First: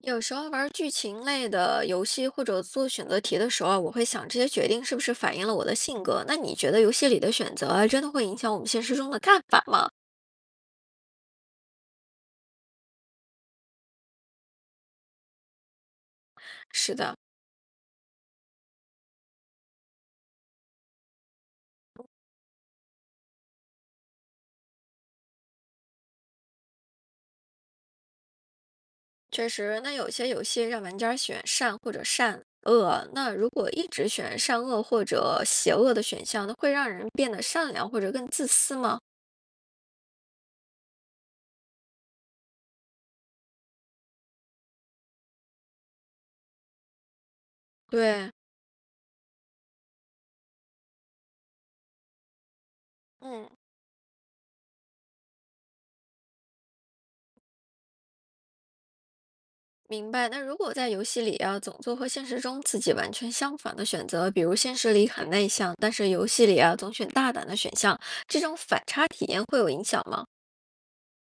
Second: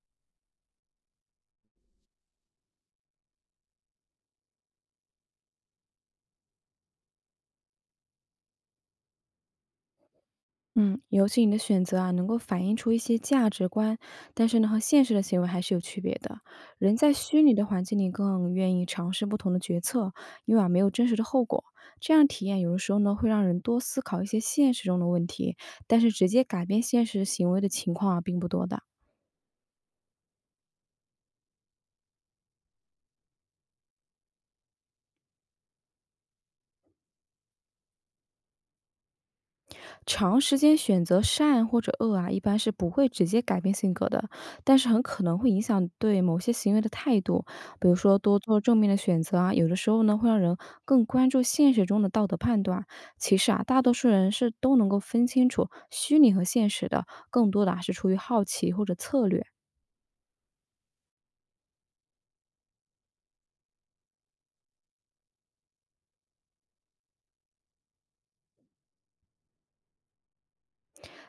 有时候玩剧情类的游戏或者做选择题的时候啊我会想这些决定是不是反映了我的性格？那你觉得游戏里的选择啊真的会影响我们现实中的看法吗？嗯，尤其你的选择啊，能够反映出一些价值观，但是呢，和现实的行为还是有区别的。是人在的，虚拟的环境里更愿意尝试不同的决策，因为啊没有真实的后果。这样体验有的时候呢，会让人多思考一些现实中的问题，但是直接改变现实行为的情况啊，并不多的。确实。那有些游戏让玩家选善或者善恶，那如果一直选善恶或者邪恶的选项，那会让人变得善良或者更自私吗？长时间选择善或者恶啊，一般是不会直接改变性格的，但是很可能会影响对某些行为的态度。比如说，对，多做正面的选择啊，有的时候呢会让人更关注现实中的道德判断。其嗯。实啊，大多数人是都能够分清楚虚拟和现实的，更多的啊是出于好奇或者策略。明白。那如果在游戏里啊，总做和现实中自己完全相反的选择，比如现实里很内向，但是游戏里啊总选大胆的选项，这种反差体验会有影响吗？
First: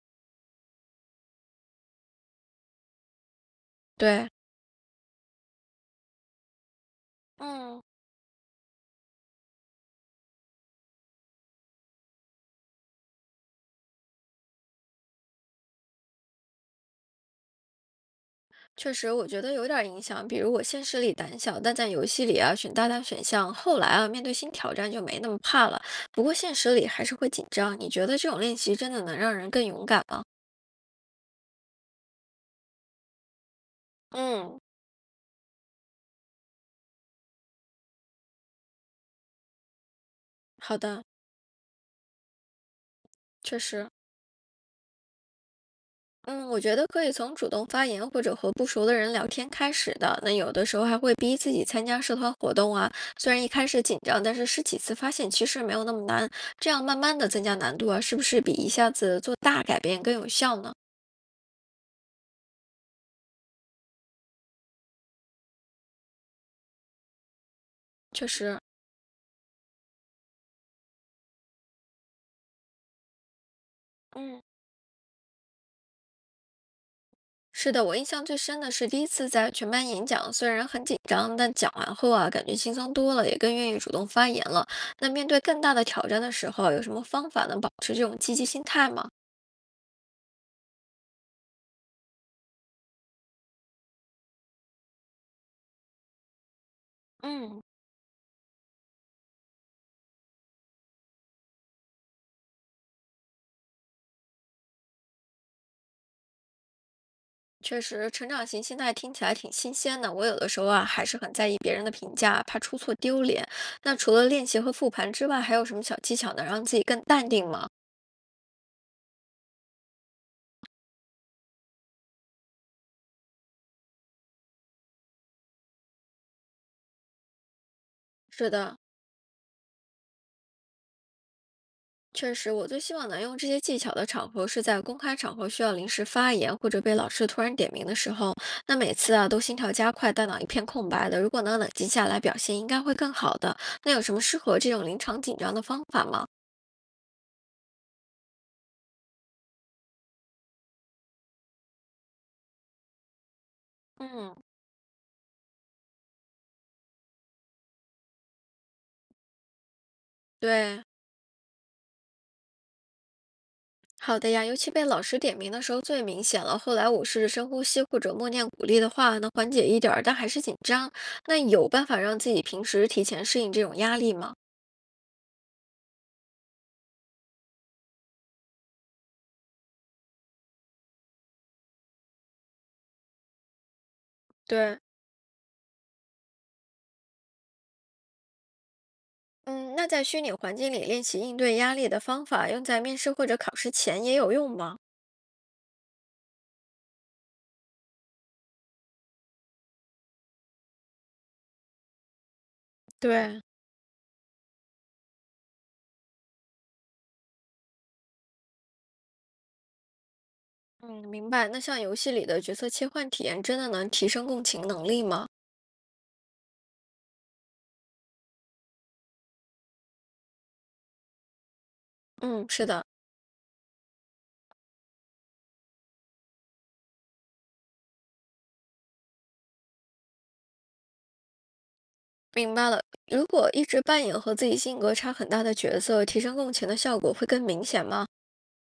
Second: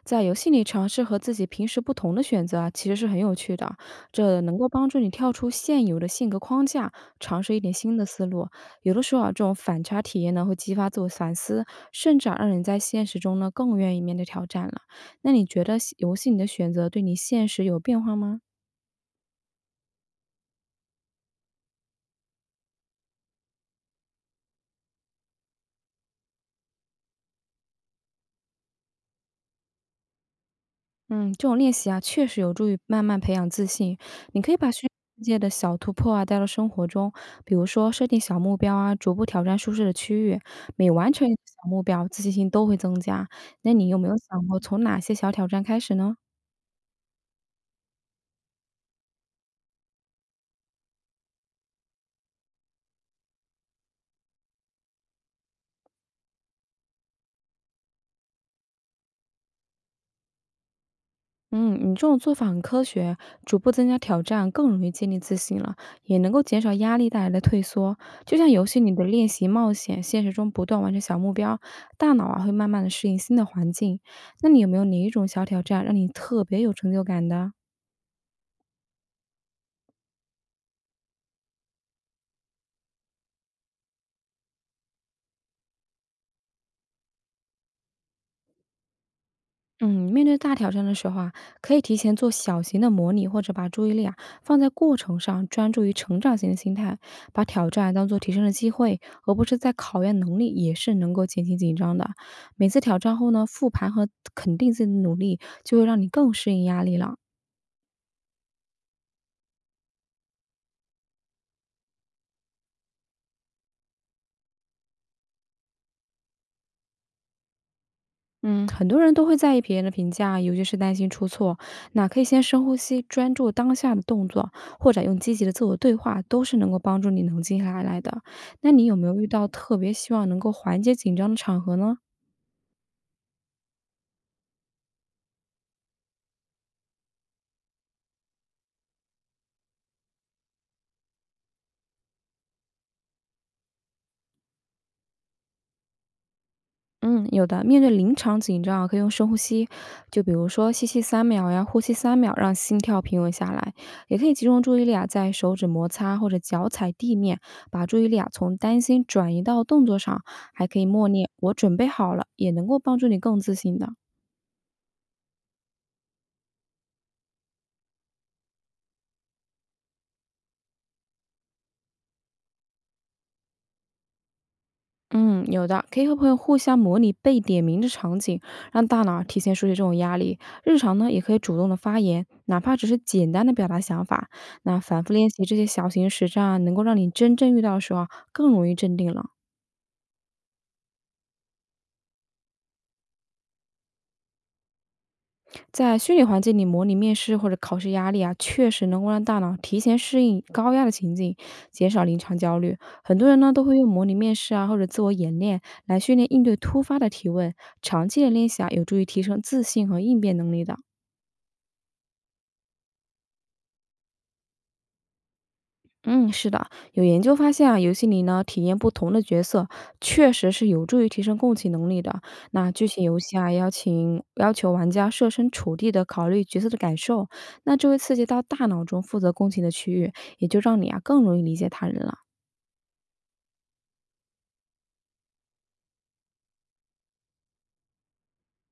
在游戏里尝试和自己平时不同的选择啊，其实是很有趣的啊。对，这能够帮助你跳出现有的性格框架，尝试一点嗯，新的思路。有的时候啊，这种反差体验呢，会激发自我反思，甚至啊，让人在现实中呢更愿意面对挑战了。那你觉得游戏里的选择对你现实有变化吗？确实，我觉得有点儿影响。比如我现实里胆小，但在游戏里啊选大胆选项，后来啊面对新挑战就没那么怕了。不过现实里还是会紧张。你觉得这种练习真的能让人更勇敢吗？嗯，这种练习啊，确实有助于慢慢培养自信。你可以嗯，把虚拟世界的小突破啊带到生活中，比如说设定小目标啊，逐步挑战舒适的区域。好每的，完成一个小目标，自信心都会增加。确那你实。有没有想过从哪些小挑战开始呢？嗯，我觉得可以从主动发言或者和不熟的人聊天开始的。那有的时候还会逼自己参加社团活动啊，虽然一开始紧张，但是试几次发现其实没有那么难。这样慢慢的增加难度啊，是不是比一下子做大改变更有效呢？嗯，你这种做法很科学，逐步增加挑战，更容易建立自信了，也能够减少压力带来的退缩。确就像实，游戏里的练习冒险，现实中不断完成小目标，大脑啊会慢慢的适应新的环境。嗯，那你有没有哪一种小挑战让你特别有成就感的？是的，我印象最深的是第一次在全班演讲，虽然很紧张，但讲完后啊，感觉轻松多了，也更愿意主动发言了。那面对更大的挑战的时候啊，有什么方法能保持这种积极心态吗？嗯，面对大挑战的时候啊，可以提前做小型的模拟，或者把注意力啊放在过程上，专注于成长型的心态，把嗯。挑战啊当做提升的机会，而不是在考验能力，也是能够减轻紧张的。每次挑战后呢，复盘和肯定自己的努力，就会让你更适应压力了。确实，成长型心态听起来挺新鲜的。我有的时候啊，还是很在意别人的评价，怕出错丢脸。那除了练习和复盘之外，还有什么小技巧能让自己更淡定吗？嗯，很多人都会在意别人的评价，尤其是担心出错。那可以先深呼吸，专注当下的动作，或者用积极的自我对话，都是能够帮助你冷静下来的。是那的，你有没有遇到特别希望能够缓解紧张的场合呢？确实，我最希望能用这些技巧的场合是在公开场合需要临时发言或者被老师突然点名的时候。那每次啊，都心跳加快，大脑一片空白的。如果能冷静下来，表现应该会更好的。那有什么适合这种临场紧张的方法吗？嗯，有的。面对临场紧张啊可以用深呼吸，就比如说吸气三秒呀，呼吸三秒，让心跳平稳下来。也可以嗯，集中注意力啊，在手指摩擦或者脚踩地面，把注意力啊从担心转移到动作上。还可对。以默念“我准备好了”，也能够帮助你更自信的。好的呀，尤其被老师点名的时候最明显了。后来我试着深呼吸或者默念鼓励的话，能缓解一点儿，但还是紧张。那有办法让自己平时提前适应这种压力吗？嗯，有的，可以和朋友互相模拟被点名的场景，让大脑提前熟悉这种压力。日常呢，也可以主动的发言，哪怕只是简单的表达想法。那对，反复练习这些小型实战啊，能够让你真正遇到的时候啊，更容易镇定了。嗯，那在虚拟环境里练习应对压力的方法，用在面试或者考试前也有用吗？在虚拟环境里模拟面试或者考试压力啊，确实能够让大脑提前适应高压的情境，减少临场焦虑。很多人对，呢，都会用模拟面试啊，或者自我演练来训练应对突发的提问。长期的练习啊，有助于提升自信和应变能力的。嗯，明白。那像游戏里的角色切换体验，真的能提升共情能力吗？嗯，是的，有研究发现啊，游戏里呢体验不同的角色，确实是有助于提升共情能力的。嗯，是那的，剧情游戏啊，邀请要求玩家设身处地的考虑角色的感受，那就会刺激到大脑中负责共情的区域，也就让你啊更容易理解他人了。明白了。如果一直扮演和自己性格差很大的角色，提升共情的效果会更明显吗？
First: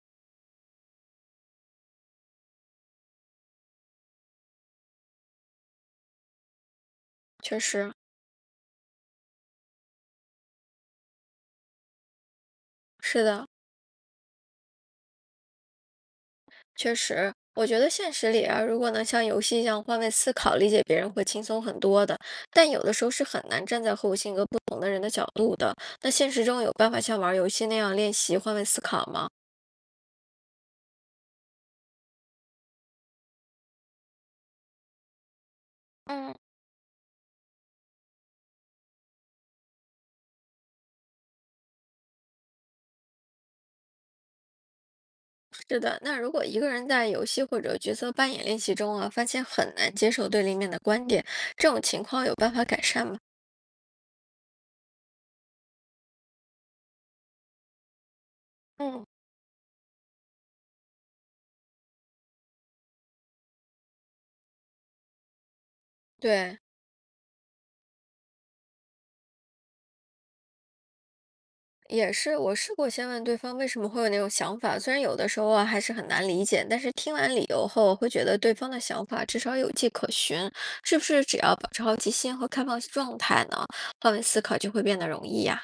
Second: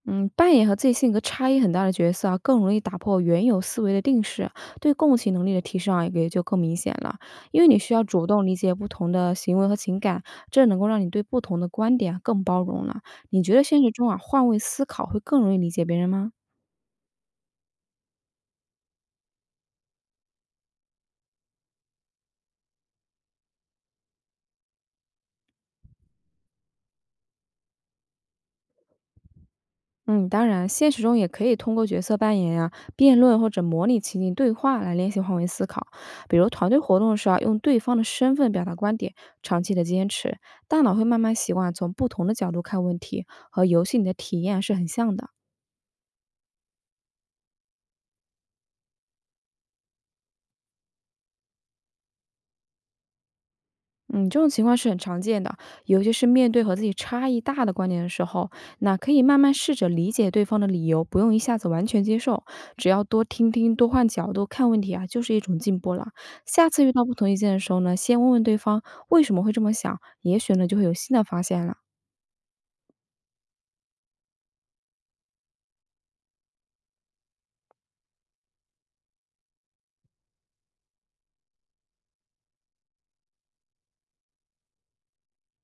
嗯，扮演和自己性格差异很大的角色啊，更容易打破原有思维的定式，对共情能力的提升啊，也就更明显了。确因为你实，需要主动理解不同的行为和情感，这能够让你对不同的观点啊更包容了。是你的，觉得现实中啊，换位思考会更容易理解别人吗？确实，我觉得现实里啊，如果能像游戏一样换位思考，理解别人会轻松很多的。但有的时候是很难站在和我性格不同的人的角度的。那现实中有办法像玩儿游戏那样练习换位思考吗？嗯，当然，现实中也可以通过角色扮演呀、辩论或者模拟情景对话来练习换位思考。嗯，比如团队活动时啊，用对方的身份表达观点，长期的坚持，大脑会慢慢习惯从不同的角度看问题，和游戏里的体验是很像的。是的，那如果一个人在游戏或者角色扮演练习中啊，发现很难接受对立面的观点，这种情况有办法改善吗？嗯，这种情况是很常见的，尤其是面对和自己差异大的观点的时候，那嗯，可以慢慢试着理解对方的理由，不用一下子完全接受，只要多听听、多换角度看问题啊，就是一种进步了。对，下次遇到不同意见的时候呢，先问问对方为什么会这么想，也许呢就会有新的发现了。也是，我试过先问对方为什么会有那种想法，虽然有的时候啊还是很难理解，但是听完理由后，会觉得对方的想法至少有迹可循，是不是只要保持好奇心和开放状态呢，换位思考就会变得容易呀？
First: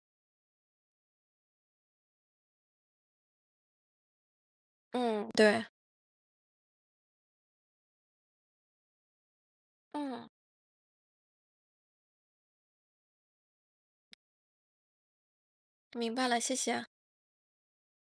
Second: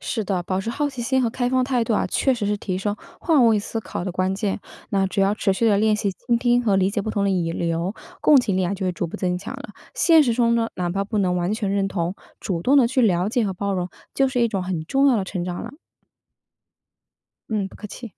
是的，保持好奇心和开放态度啊，确实是提升换位思考的关键。那只嗯，要持对，续的练习倾听和理解不同的引流，共情力啊就会逐步增强了。现嗯，实中呢，哪怕不能完全认同，主动的去了解和包容，就是一种很重要的成长了。明白了，谢谢。嗯，不客气。